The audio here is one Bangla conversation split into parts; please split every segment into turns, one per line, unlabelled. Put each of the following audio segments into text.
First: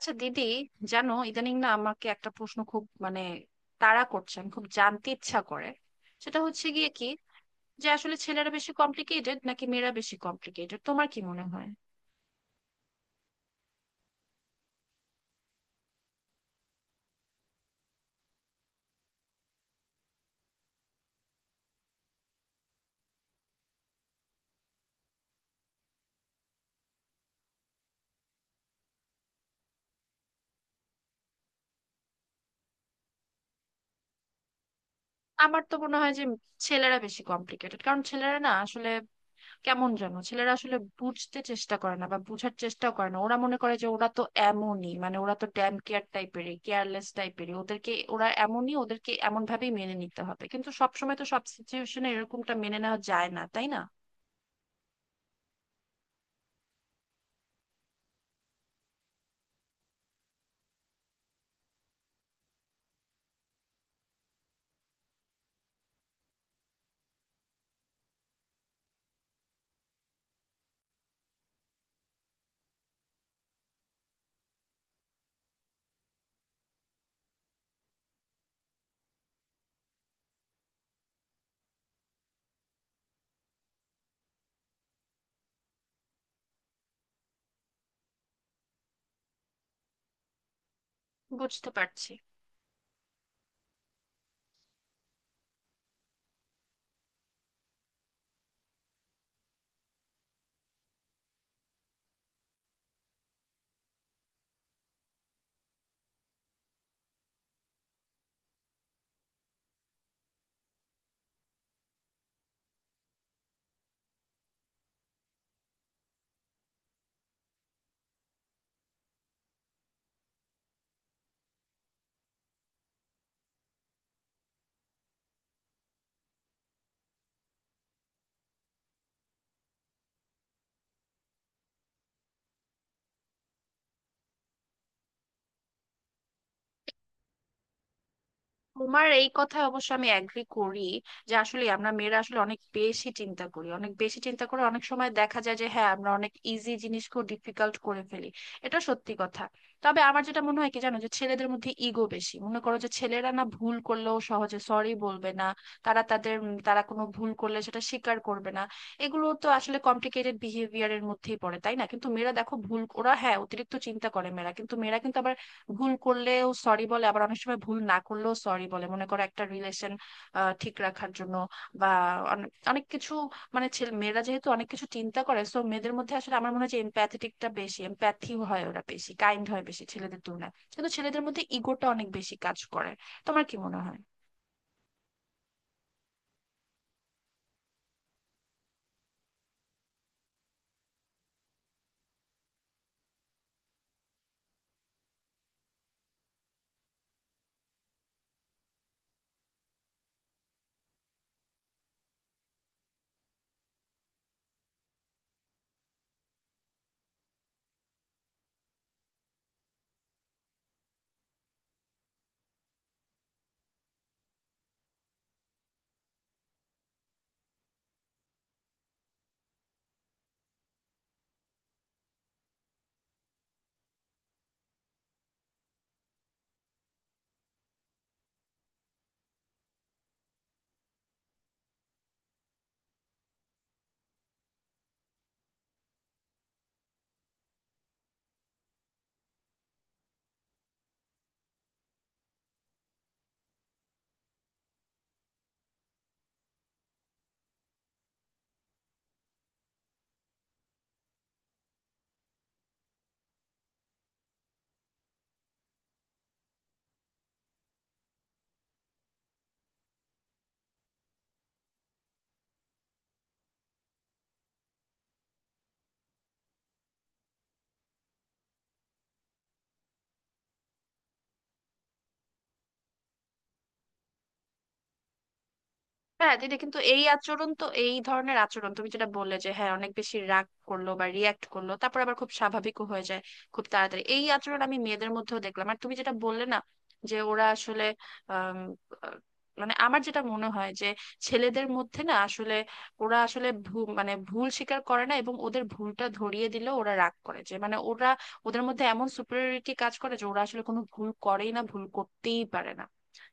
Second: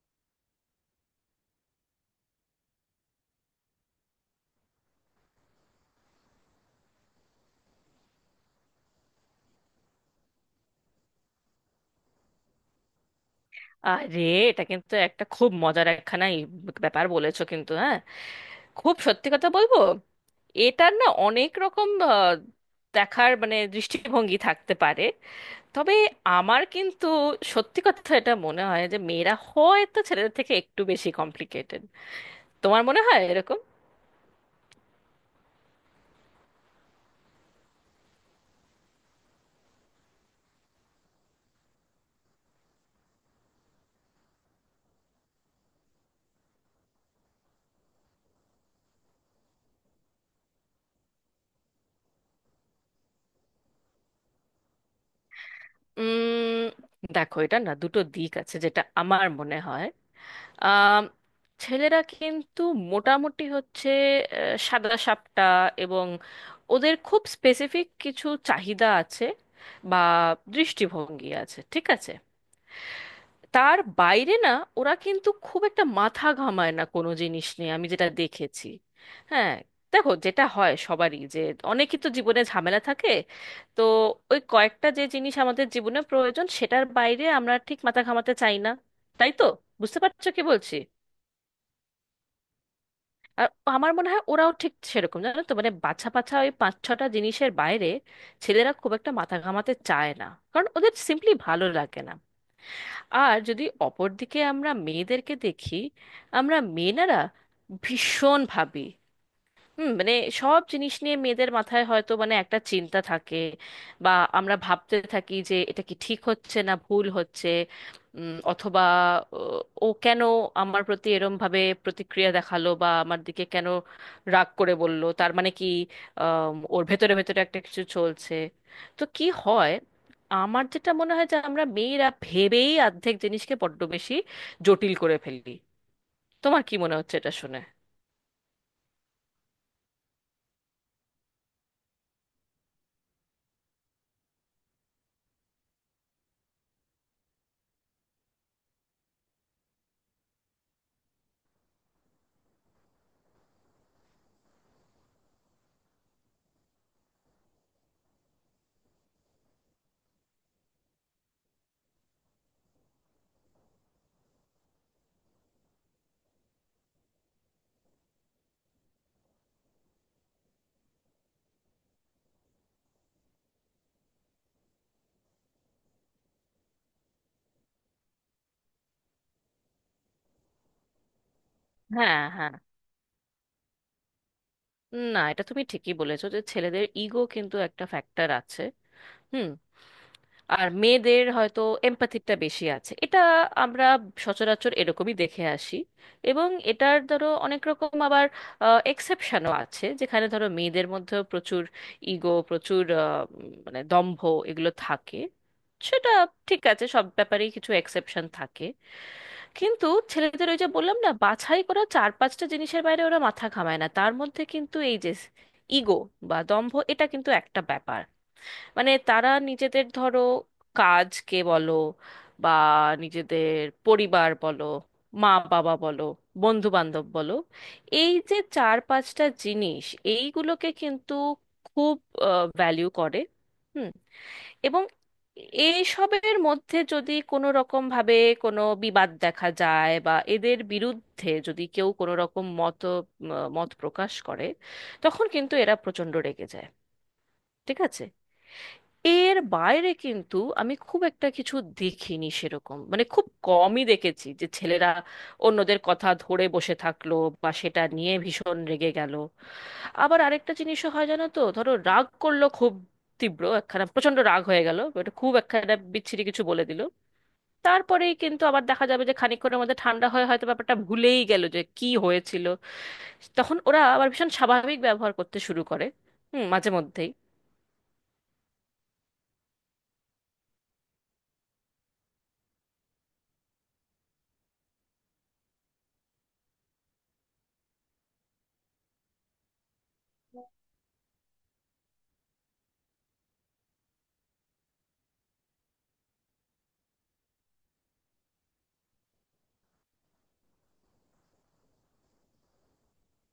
আচ্ছা দিদি, জানো ইদানিং না আমাকে একটা প্রশ্ন খুব তাড়া করছে। আমি খুব জানতে ইচ্ছা করে সেটা হচ্ছে গিয়ে কি, যে আসলে ছেলেরা বেশি কমপ্লিকেটেড নাকি মেয়েরা বেশি কমপ্লিকেটেড? তোমার কি মনে হয়?
আরে, এটা কিন্তু একটা খুব মজার একখানা ব্যাপার বলেছো। কিন্তু হ্যাঁ, খুব সত্যি কথা বলবো, এটার না অনেক রকম দেখার মানে দৃষ্টিভঙ্গি থাকতে পারে। তবে আমার কিন্তু সত্যি কথা এটা মনে হয় যে মেয়েরা হয়তো ছেলেদের থেকে একটু বেশি কমপ্লিকেটেড। তোমার মনে হয় এরকম?
আমার তো মনে হয় যে ছেলেরা বেশি কমপ্লিকেটেড, কারণ ছেলেরা না আসলে কেমন জানো, ছেলেরা আসলে বুঝতে চেষ্টা করে না বা বুঝার চেষ্টাও করে না। ওরা মনে করে যে ওরা তো এমনই, ওরা তো ড্যাম কেয়ার টাইপেরই, কেয়ারলেস টাইপেরই, ওদেরকে ওরা এমনই, ওদেরকে এমন ভাবেই মেনে নিতে হবে। কিন্তু সবসময় তো সব সিচুয়েশনে এরকমটা মেনে নেওয়া যায় না, তাই না?
উম দেখো, এটা না দুটো দিক আছে যেটা আমার মনে হয়। আম, ছেলেরা কিন্তু মোটামুটি হচ্ছে সাদা সাপটা, এবং ওদের খুব স্পেসিফিক কিছু চাহিদা আছে বা দৃষ্টিভঙ্গি আছে, ঠিক আছে? তার বাইরে না, ওরা কিন্তু খুব একটা মাথা ঘামায় না কোনো জিনিস নিয়ে, আমি যেটা দেখেছি। হ্যাঁ, দেখো যেটা হয় সবারই, যে অনেকই তো জীবনে ঝামেলা থাকে। তো ওই কয়েকটা যে জিনিস আমাদের জীবনে প্রয়োজন সেটার বাইরে আমরা ঠিক মাথা ঘামাতে চাই না, তাই তো? বুঝতে পারছো কি বলছি?
বুঝতে পারছি।
আর আমার মনে হয় ওরাও ঠিক সেরকম, জানো তো, মানে বাছা বাছা ওই পাঁচ ছটা জিনিসের বাইরে ছেলেরা খুব একটা মাথা ঘামাতে চায় না, কারণ ওদের সিম্পলি ভালো লাগে না। আর যদি অপরদিকে আমরা মেয়েদেরকে দেখি, আমরা মেয়েরা ভীষণ ভাবি। হুম, মানে সব জিনিস নিয়ে মেয়েদের মাথায় হয়তো মানে একটা চিন্তা থাকে। বা আমরা ভাবতে থাকি যে এটা কি ঠিক হচ্ছে না ভুল হচ্ছে, অথবা ও ও কেন আমার প্রতি এরম ভাবে প্রতিক্রিয়া দেখালো, বা আমার দিকে কেন রাগ করে বলল, তার মানে কি ওর ভেতরে ভেতরে একটা কিছু চলছে? তো কি হয়, আমার যেটা মনে হয় যে আমরা মেয়েরা ভেবেই অর্ধেক জিনিসকে বড্ড বেশি জটিল করে ফেলি। তোমার কি মনে হচ্ছে এটা শুনে?
তোমার এই কথায় অবশ্য আমি এগ্রি করি, যে আসলে আমরা মেয়েরা আসলে অনেক বেশি চিন্তা করি, অনেক বেশি চিন্তা করে অনেক সময় দেখা যায় যে হ্যাঁ, আমরা অনেক ইজি জিনিসকেও ডিফিকাল্ট করে ফেলি। এটা সত্যি কথা। তবে আমার যেটা মনে হয় কি জানো, যে ছেলেদের মধ্যে ইগো বেশি। মনে করো যে ছেলেরা না ভুল করলেও সহজে সরি বলবে না। তারা কোনো ভুল করলে সেটা স্বীকার করবে না। এগুলো তো আসলে কমপ্লিকেটেড বিহেভিয়ারের মধ্যেই পড়ে, তাই না? কিন্তু মেয়েরা দেখো, ভুল ওরা হ্যাঁ অতিরিক্ত চিন্তা করে মেয়েরা, কিন্তু আবার ভুল করলেও সরি বলে, আবার অনেক সময় ভুল না করলেও সরি বলে, মনে করো একটা রিলেশন ঠিক রাখার জন্য, বা অনেক অনেক কিছু। ছেলে মেয়েরা যেহেতু অনেক কিছু চিন্তা করে, সো মেয়েদের মধ্যে আসলে আমার মনে হয় যে এমপ্যাথেটিকটা বেশি, এমপ্যাথি হয় ওরা বেশি, কাইন্ড হয় বেশি ছেলেদের তুলনায়। কিন্তু ছেলেদের মধ্যে ইগোটা অনেক
হ্যাঁ,
বেশি
হ্যাঁ,
কাজ করে। তোমার কি মনে হয়?
না এটা তুমি ঠিকই বলেছো যে ছেলেদের ইগো কিন্তু একটা ফ্যাক্টর আছে। হুম। আর মেয়েদের হয়তো এম্প্যাথিটা বেশি আছে, এটা আমরা সচরাচর এরকমই দেখে আসি। এবং এটার ধরো অনেক রকম আবার এক্সেপশনও আছে, যেখানে ধরো মেয়েদের মধ্যেও প্রচুর ইগো, প্রচুর মানে দম্ভ, এগুলো থাকে। সেটা ঠিক আছে, সব ব্যাপারেই কিছু এক্সেপশন থাকে। কিন্তু ছেলেদের ওই যে বললাম না, বাছাই করা চার পাঁচটা জিনিসের বাইরে ওরা মাথা ঘামায় না, তার মধ্যে কিন্তু এই যে ইগো বা দম্ভ, এটা কিন্তু একটা ব্যাপার। মানে তারা নিজেদের ধরো কাজকে বলো, বা নিজেদের পরিবার বলো, মা বাবা বলো, বন্ধু বান্ধব বলো, এই যে চার পাঁচটা জিনিস, এইগুলোকে কিন্তু খুব ভ্যালিউ করে। হুম। এবং এইসবের মধ্যে যদি কোনো রকম ভাবে কোনো বিবাদ দেখা যায়, বা এদের বিরুদ্ধে যদি কেউ কোনো রকম মত মত প্রকাশ করে, তখন কিন্তু এরা প্রচণ্ড রেগে যায়, ঠিক আছে? এর বাইরে কিন্তু আমি খুব একটা কিছু দেখিনি, সেরকম মানে খুব কমই দেখেছি যে ছেলেরা অন্যদের কথা ধরে বসে থাকলো বা সেটা নিয়ে ভীষণ রেগে গেল। আবার আরেকটা জিনিসও হয় জানো তো, ধরো রাগ করলো খুব তীব্র, একখানা প্রচন্ড রাগ হয়ে গেল, ওটা খুব একখানা বিচ্ছিরি কিছু বলে দিল, তারপরেই কিন্তু আবার দেখা যাবে যে খানিকক্ষণের মধ্যে ঠান্ডা হয়ে হয়তো ব্যাপারটা ভুলেই গেল যে কি হয়েছিল। তখন ওরা আবার ভীষণ স্বাভাবিক ব্যবহার করতে শুরু করে।
হ্যাঁ
হুম,
দিদি,
মাঝে
কিন্তু এই
মধ্যেই।
আচরণ তো, এই ধরনের আচরণ তুমি যেটা বললে যে হ্যাঁ অনেক বেশি রাগ করলো বা রিয়াক্ট করলো, তারপর আবার খুব স্বাভাবিকও হয়ে যায় খুব তাড়াতাড়ি, এই আচরণ আমি মেয়েদের মধ্যেও দেখলাম। আর তুমি যেটা বললে না যে ওরা আসলে আম, আহ, আমার যেটা মনে হয় যে ছেলেদের মধ্যে না আসলে ওরা আসলে ভুল স্বীকার করে না, এবং ওদের ভুলটা ধরিয়ে দিলেও ওরা রাগ করে যে, ওরা, ওদের মধ্যে এমন সুপিরিয়রিটি কাজ করে যে ওরা আসলে কোনো ভুল করেই না, ভুল করতেই পারে না।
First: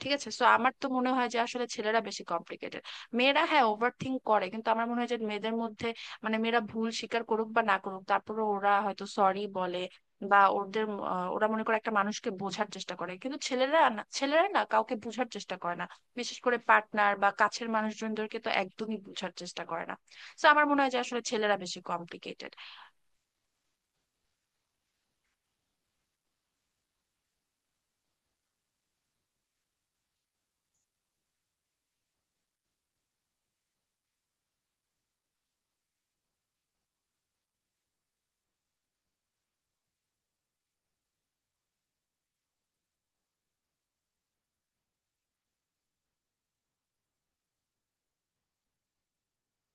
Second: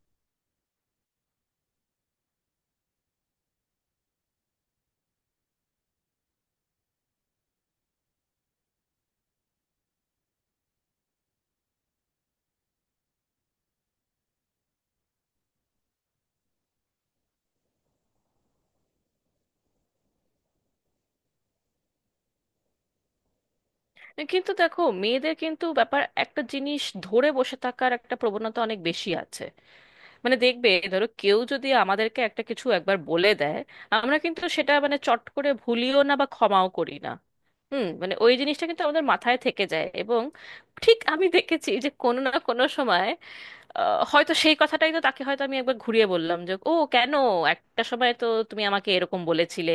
ঠিক আছে, সো আমার তো মনে হয় যে আসলে ছেলেরা বেশি কমপ্লিকেটেড। মেয়েরা হ্যাঁ ওভার থিঙ্ক করে, কিন্তু আমার মনে হয় যে মেয়েদের মধ্যে, মেয়েরা ভুল স্বীকার করুক বা না করুক, তারপরে ওরা হয়তো সরি বলে, বা ওদের, আহ, ওরা মনে করে একটা মানুষকে বোঝার চেষ্টা করে। কিন্তু ছেলেরা না, ছেলেরা কাউকে বোঝার চেষ্টা করে না, বিশেষ করে পার্টনার বা কাছের মানুষজনদেরকে তো একদমই বোঝার চেষ্টা করে না। তো আমার মনে হয় যে আসলে ছেলেরা বেশি কমপ্লিকেটেড।
কিন্তু দেখো, মেয়েদের কিন্তু ব্যাপার একটা জিনিস ধরে বসে থাকার একটা প্রবণতা অনেক বেশি আছে। মানে দেখবে, ধরো কেউ যদি আমাদেরকে একটা কিছু একবার বলে দেয়, আমরা কিন্তু সেটা মানে চট করে ভুলিও না বা ক্ষমাও করি না। হুম, মানে ওই জিনিসটা কিন্তু আমাদের মাথায় থেকে যায়, এবং ঠিক আমি দেখেছি যে কোনো না কোনো সময় হয়তো সেই কথাটাই তো তাকে হয়তো আমি একবার ঘুরিয়ে বললাম যে, ও কেন একটা সময় তো তুমি আমাকে এরকম বলেছিলে,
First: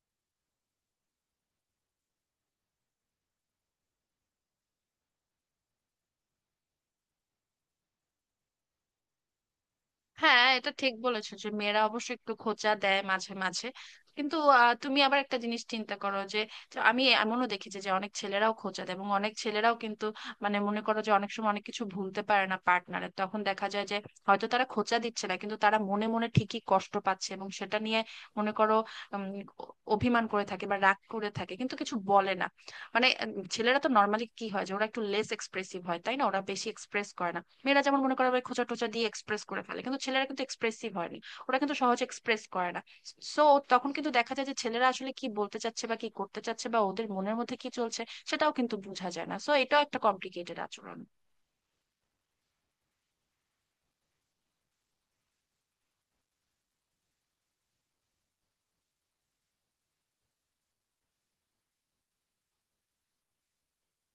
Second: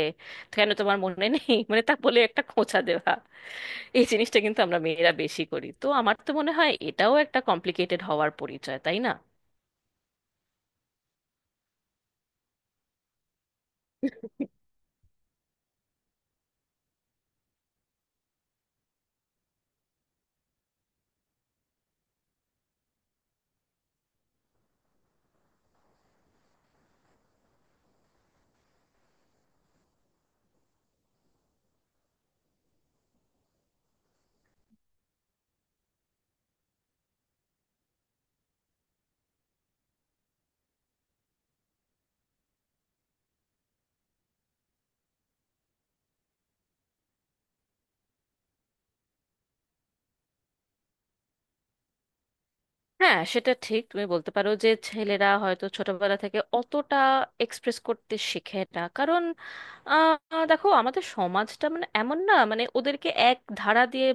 কেন তোমার মনে নেই, মানে তা বলে একটা খোঁচা দেওয়া। এই জিনিসটা কিন্তু আমরা মেয়েরা বেশি করি। তো আমার তো মনে হয় এটাও একটা কমপ্লিকেটেড হওয়ার পরিচয়, তাই না?
হ্যাঁ এটা ঠিক বলেছো যে মেয়েরা অবশ্য একটু খোঁচা দেয় মাঝে মাঝে, কিন্তু আহ, তুমি আবার একটা জিনিস চিন্তা করো যে, আমি এমনও দেখেছি যে অনেক ছেলেরাও খোঁচা দেয়, এবং অনেক ছেলেরাও কিন্তু মনে করো যে অনেক সময় অনেক কিছু ভুলতে পারে না পার্টনারের, তখন দেখা যায় যে হয়তো তারা খোঁচা দিচ্ছে না, কিন্তু তারা মনে মনে ঠিকই কষ্ট পাচ্ছে এবং সেটা নিয়ে মনে করো, উম, অভিমান করে থাকে বা রাগ করে থাকে, কিন্তু কিছু বলে না। ছেলেরা তো নর্মালি কি হয় যে ওরা একটু লেস এক্সপ্রেসিভ হয়, তাই না? ওরা বেশি এক্সপ্রেস করে না। মেয়েরা যেমন মনে করো আবার খোঁচা টোচা দিয়ে এক্সপ্রেস করে ফেলে, কিন্তু ছেলেরা কিন্তু এক্সপ্রেসিভ হয় না, ওরা কিন্তু সহজে এক্সপ্রেস করে না। সো তখন কিন্তু দেখা যায় যে ছেলেরা আসলে কি বলতে চাচ্ছে বা কি করতে চাচ্ছে বা ওদের মনের মধ্যে কি চলছে, সেটাও কিন্তু বোঝা যায় না। সো এটাও একটা কমপ্লিকেটেড আচরণ।
হ্যাঁ, সেটা ঠিক তুমি বলতে পারো যে ছেলেরা হয়তো ছোটবেলা থেকে অতটা এক্সপ্রেস করতে শেখে না, কারণ দেখো আমাদের সমাজটা মানে এমন না, মানে ওদেরকে এক ধারা দিয়ে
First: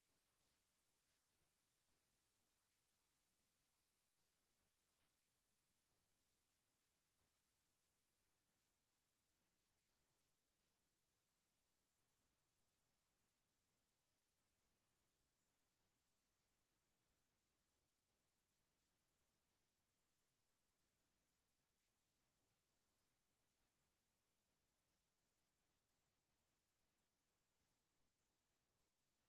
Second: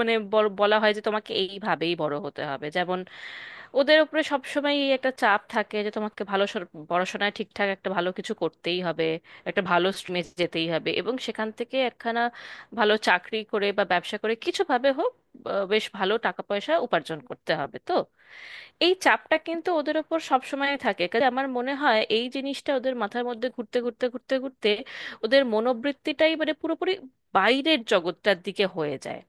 মানে বলা হয় যে তোমাকে এইভাবেই বড় হতে হবে, যেমন ওদের উপরে সবসময় একটা চাপ থাকে যে তোমাকে ভালো পড়াশোনায় ঠিকঠাক একটা ভালো কিছু করতেই হবে, একটা ভালো স্ট্রিমে যেতেই হবে, এবং সেখান থেকে একখানা ভালো চাকরি করে বা ব্যবসা করে কিছু ভাবে হোক বেশ ভালো টাকা পয়সা উপার্জন করতে হবে। তো এই চাপটা কিন্তু ওদের উপর সবসময় থাকে, কাজে আমার মনে হয় এই জিনিসটা ওদের মাথার মধ্যে ঘুরতে ঘুরতে ওদের মনোবৃত্তিটাই মানে পুরোপুরি বাইরের জগৎটার দিকে হয়ে যায়।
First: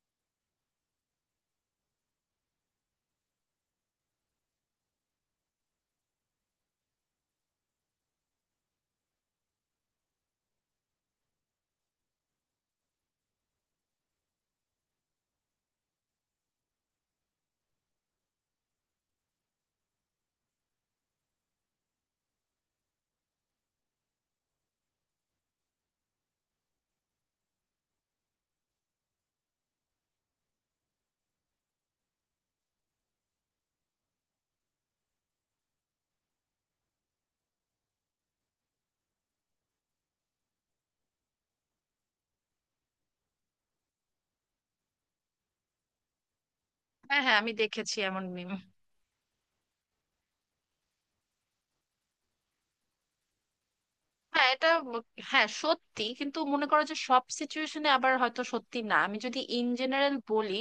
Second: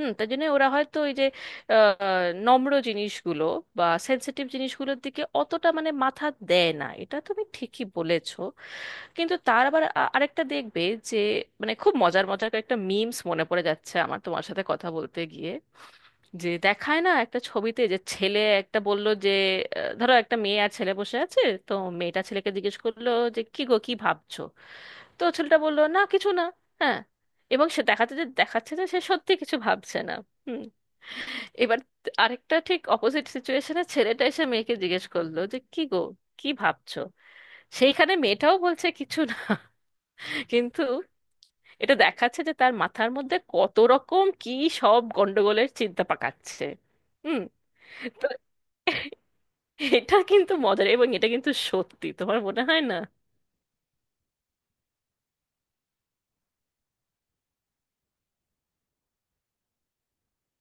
হুম, তার জন্য ওরা হয়তো ওই যে আহ, নম্র জিনিসগুলো বা সেন্সিটিভ জিনিসগুলোর দিকে অতটা মানে মাথা দেয় না, এটা তুমি ঠিকই বলেছো। কিন্তু তার আবার আরেকটা দেখবে, যে মানে খুব মজার মজার কয়েকটা মিমস মনে পড়ে যাচ্ছে আমার তোমার সাথে কথা বলতে গিয়ে, যে দেখায় না একটা ছবিতে যে ছেলে একটা বলল যে ধরো একটা মেয়ে আর ছেলে বসে আছে, তো মেয়েটা ছেলেকে জিজ্ঞেস করলো যে, কি গো কি ভাবছো? তো ছেলেটা বললো, না কিছু না। হ্যাঁ, এবং সে দেখাতে যে দেখাচ্ছে যে সে সত্যি কিছু ভাবছে না। হুম। এবার আরেকটা ঠিক অপোজিট সিচুয়েশনে ছেলেটা এসে মেয়েকে জিজ্ঞেস করলো যে, কি গো কি ভাবছো? সেইখানে মেয়েটাও বলছে, কিছু না। কিন্তু এটা দেখাচ্ছে যে তার মাথার মধ্যে কত রকম কি সব গন্ডগোলের চিন্তা পাকাচ্ছে।
হ্যাঁ হ্যাঁ,
হুম।
আমি দেখেছি এমন meme।
এটা কিন্তু মজার, এবং এটা কিন্তু সত্যি, তোমার মনে হয় না?
হ্যাঁ এটা ম- হ্যাঁ সত্যি, কিন্তু মনে করো যে সব সিচুয়েশনে আবার হয়তো সত্যি না। আমি যদি ইন জেনারেল বলি,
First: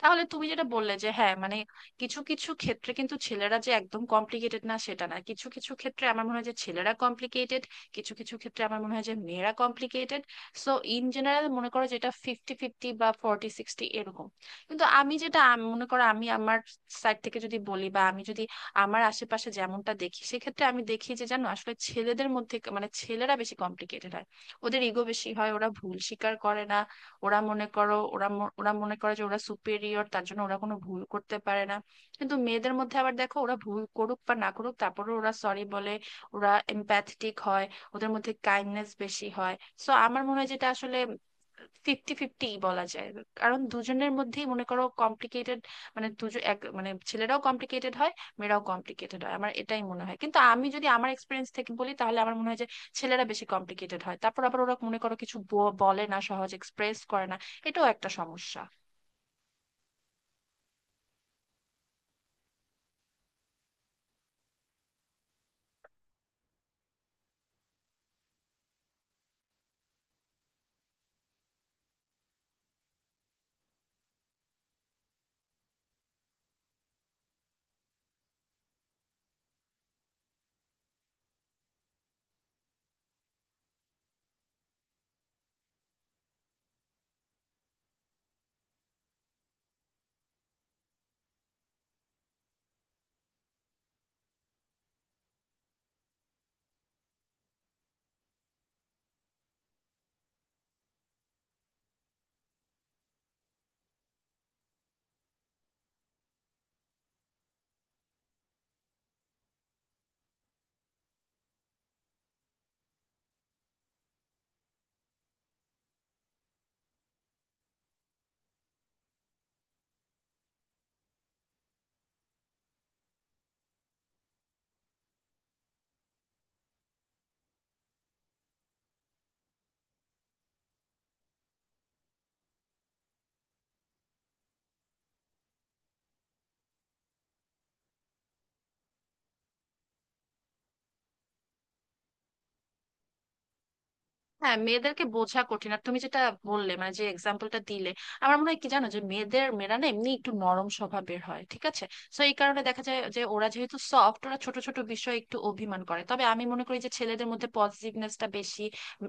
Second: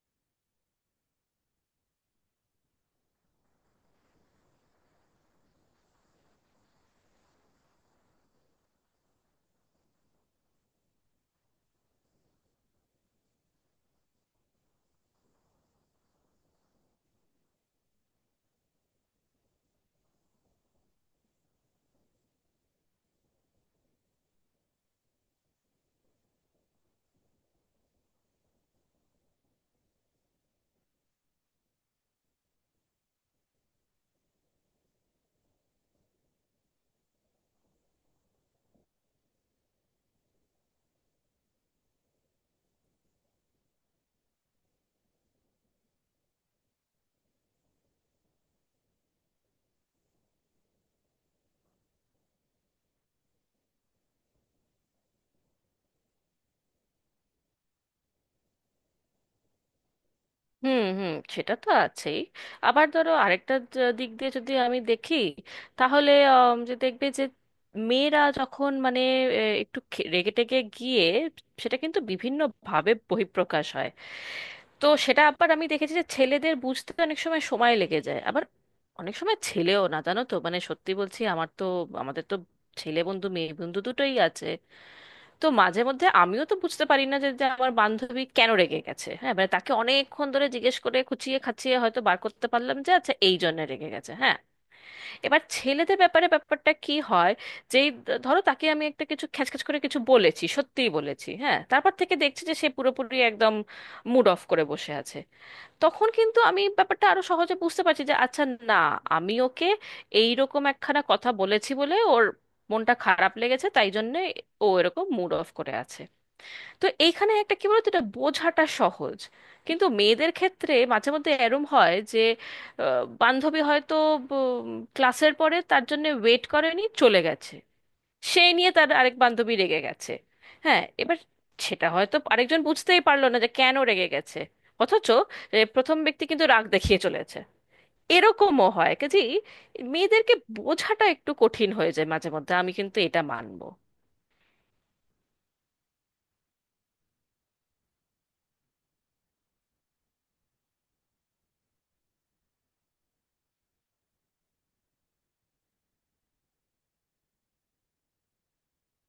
তাহলে তুমি যেটা বললে যে হ্যাঁ, কিছু কিছু ক্ষেত্রে কিন্তু ছেলেরা যে একদম কমপ্লিকেটেড না সেটা না, কিছু কিছু ক্ষেত্রে আমার মনে হয় যে ছেলেরা কমপ্লিকেটেড, কিছু কিছু ক্ষেত্রে আমার মনে হয় যে মেয়েরা কমপ্লিকেটেড। সো ইন জেনারেল মনে করো যেটা ফিফটি ফিফটি বা ফর্টি সিক্সটি এরকম। কিন্তু আমি যেটা মনে করো, আমি আমার সাইড থেকে যদি বলি, বা আমি যদি আমার আশেপাশে যেমনটা দেখি, সেক্ষেত্রে আমি দেখি যে জানো, আসলে ছেলেদের মধ্যে মানে ছেলেরা বেশি কমপ্লিকেটেড হয়, ওদের ইগো বেশি হয়, ওরা ভুল স্বীকার করে না। ওরা মনে করো, ওরা মনে করে যে ওরা সুপেরিয়র, তার জন্য ওরা কোনো ভুল করতে পারে না। কিন্তু মেয়েদের মধ্যে আবার দেখো, ওরা ভুল করুক বা না করুক, তারপরে ওরা সরি বলে, ওরা এম্প্যাথেটিক হয়, ওদের মধ্যে কাইন্ডনেস বেশি হয়। সো আমার মনে হয় যেটা আসলে ফিফটি ফিফটি বলা যায়, কারণ দুজনের মধ্যেই মনে করো কমপ্লিকেটেড, মানে দুজন এক মানে ছেলেরাও কমপ্লিকেটেড হয়, মেয়েরাও কমপ্লিকেটেড হয়, আমার এটাই মনে হয়। কিন্তু আমি যদি আমার এক্সপিরিয়েন্স থেকে বলি, তাহলে আমার মনে হয় যে ছেলেরা বেশি কমপ্লিকেটেড হয়। তারপর আবার ওরা মনে করো কিছু বলে না, সহজ এক্সপ্রেস করে না, এটাও একটা সমস্যা।
হুম, হুম, সেটা তো আছেই। আবার ধরো আরেকটা দিক দিয়ে যদি আমি দেখি, তাহলে যে দেখবে যে মেয়েরা যখন মানে একটু রেগে টেগে গিয়ে, সেটা কিন্তু বিভিন্ন ভাবে বহিঃপ্রকাশ হয়। তো সেটা আবার আমি দেখেছি যে ছেলেদের বুঝতে অনেক সময় সময় লেগে যায়। আবার অনেক সময় ছেলেও না, জানো তো মানে, সত্যি বলছি, আমার তো আমাদের তো ছেলে বন্ধু মেয়ে বন্ধু দুটোই আছে। তো মাঝে মধ্যে আমিও তো বুঝতে পারি না যে যে আমার বান্ধবী কেন রেগে গেছে। হ্যাঁ, মানে তাকে অনেকক্ষণ ধরে জিজ্ঞেস করে খুঁচিয়ে খাচিয়ে হয়তো বার করতে পারলাম যে আচ্ছা এই জন্য রেগে গেছে। হ্যাঁ। এবার ছেলেদের ব্যাপারে ব্যাপারটা কি হয়, যেই ধরো তাকে আমি একটা কিছু খ্যাচখ্যাচ করে কিছু বলেছি, সত্যিই বলেছি, হ্যাঁ, তারপর থেকে দেখছি যে সে পুরোপুরি একদম মুড অফ করে বসে আছে। তখন কিন্তু আমি ব্যাপারটা আরো সহজে বুঝতে পারছি যে আচ্ছা, না আমি ওকে এইরকম একখানা কথা বলেছি বলে ওর মনটা খারাপ লেগেছে, তাই জন্য ও এরকম মুড অফ করে আছে। তো এইখানে একটা কি বলতো, এটা বোঝাটা সহজ। কিন্তু মেয়েদের ক্ষেত্রে মাঝে মধ্যে এরম হয় যে বান্ধবী হয়তো উম, ক্লাসের পরে তার জন্য ওয়েট করেনি, চলে গেছে, সেই নিয়ে তার আরেক বান্ধবী রেগে গেছে। হ্যাঁ, এবার সেটা হয়তো আরেকজন বুঝতেই পারলো না যে কেন রেগে গেছে, অথচ প্রথম ব্যক্তি কিন্তু রাগ দেখিয়ে চলেছে। এরকমও হয়, কাজে মেয়েদেরকে বোঝাটা একটু কঠিন হয়ে যায় মাঝে মধ্যে, আমি কিন্তু এটা মানবো।
হ্যাঁ মেয়েদেরকে বোঝা কঠিন। আর তুমি যেটা বললে, যে এক্সাম্পলটা দিলে, আমার মনে হয় কি জানো যে মেয়েরা না এমনি একটু নরম স্বভাবের হয়, ঠিক আছে? তো এই কারণে দেখা যায় যে ওরা যেহেতু সফট, ওরা ছোট ছোট বিষয়ে একটু অভিমান করে। তবে আমি মনে করি যে ছেলেদের মধ্যে পজিটিভনেসটা বেশি,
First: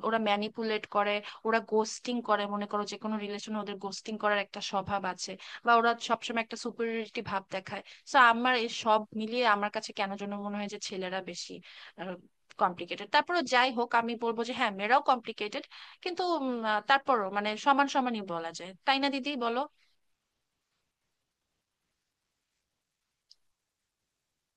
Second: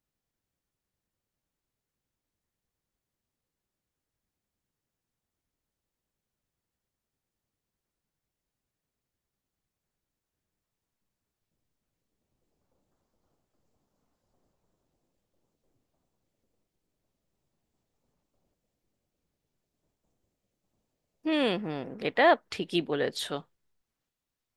ওরা ম্যানিপুলেট করে, ওরা গোস্টিং করে, মনে করো যে কোনো রিলেশনে ওদের গোস্টিং করার একটা স্বভাব আছে, বা ওরা সবসময় একটা সুপিরিয়রিটি ভাব দেখায়। তো আমার এই সব মিলিয়ে আমার কাছে কেন যেন মনে হয় যে ছেলেরা বেশি কমপ্লিকেটেড। তারপরও যাই হোক, আমি বলবো যে হ্যাঁ, মেয়েরাও কমপ্লিকেটেড, কিন্তু তারপরও সমান সমানই বলা যায়, তাই না দিদি, বলো?
হুম, হুম, এটা ঠিকই বলেছো।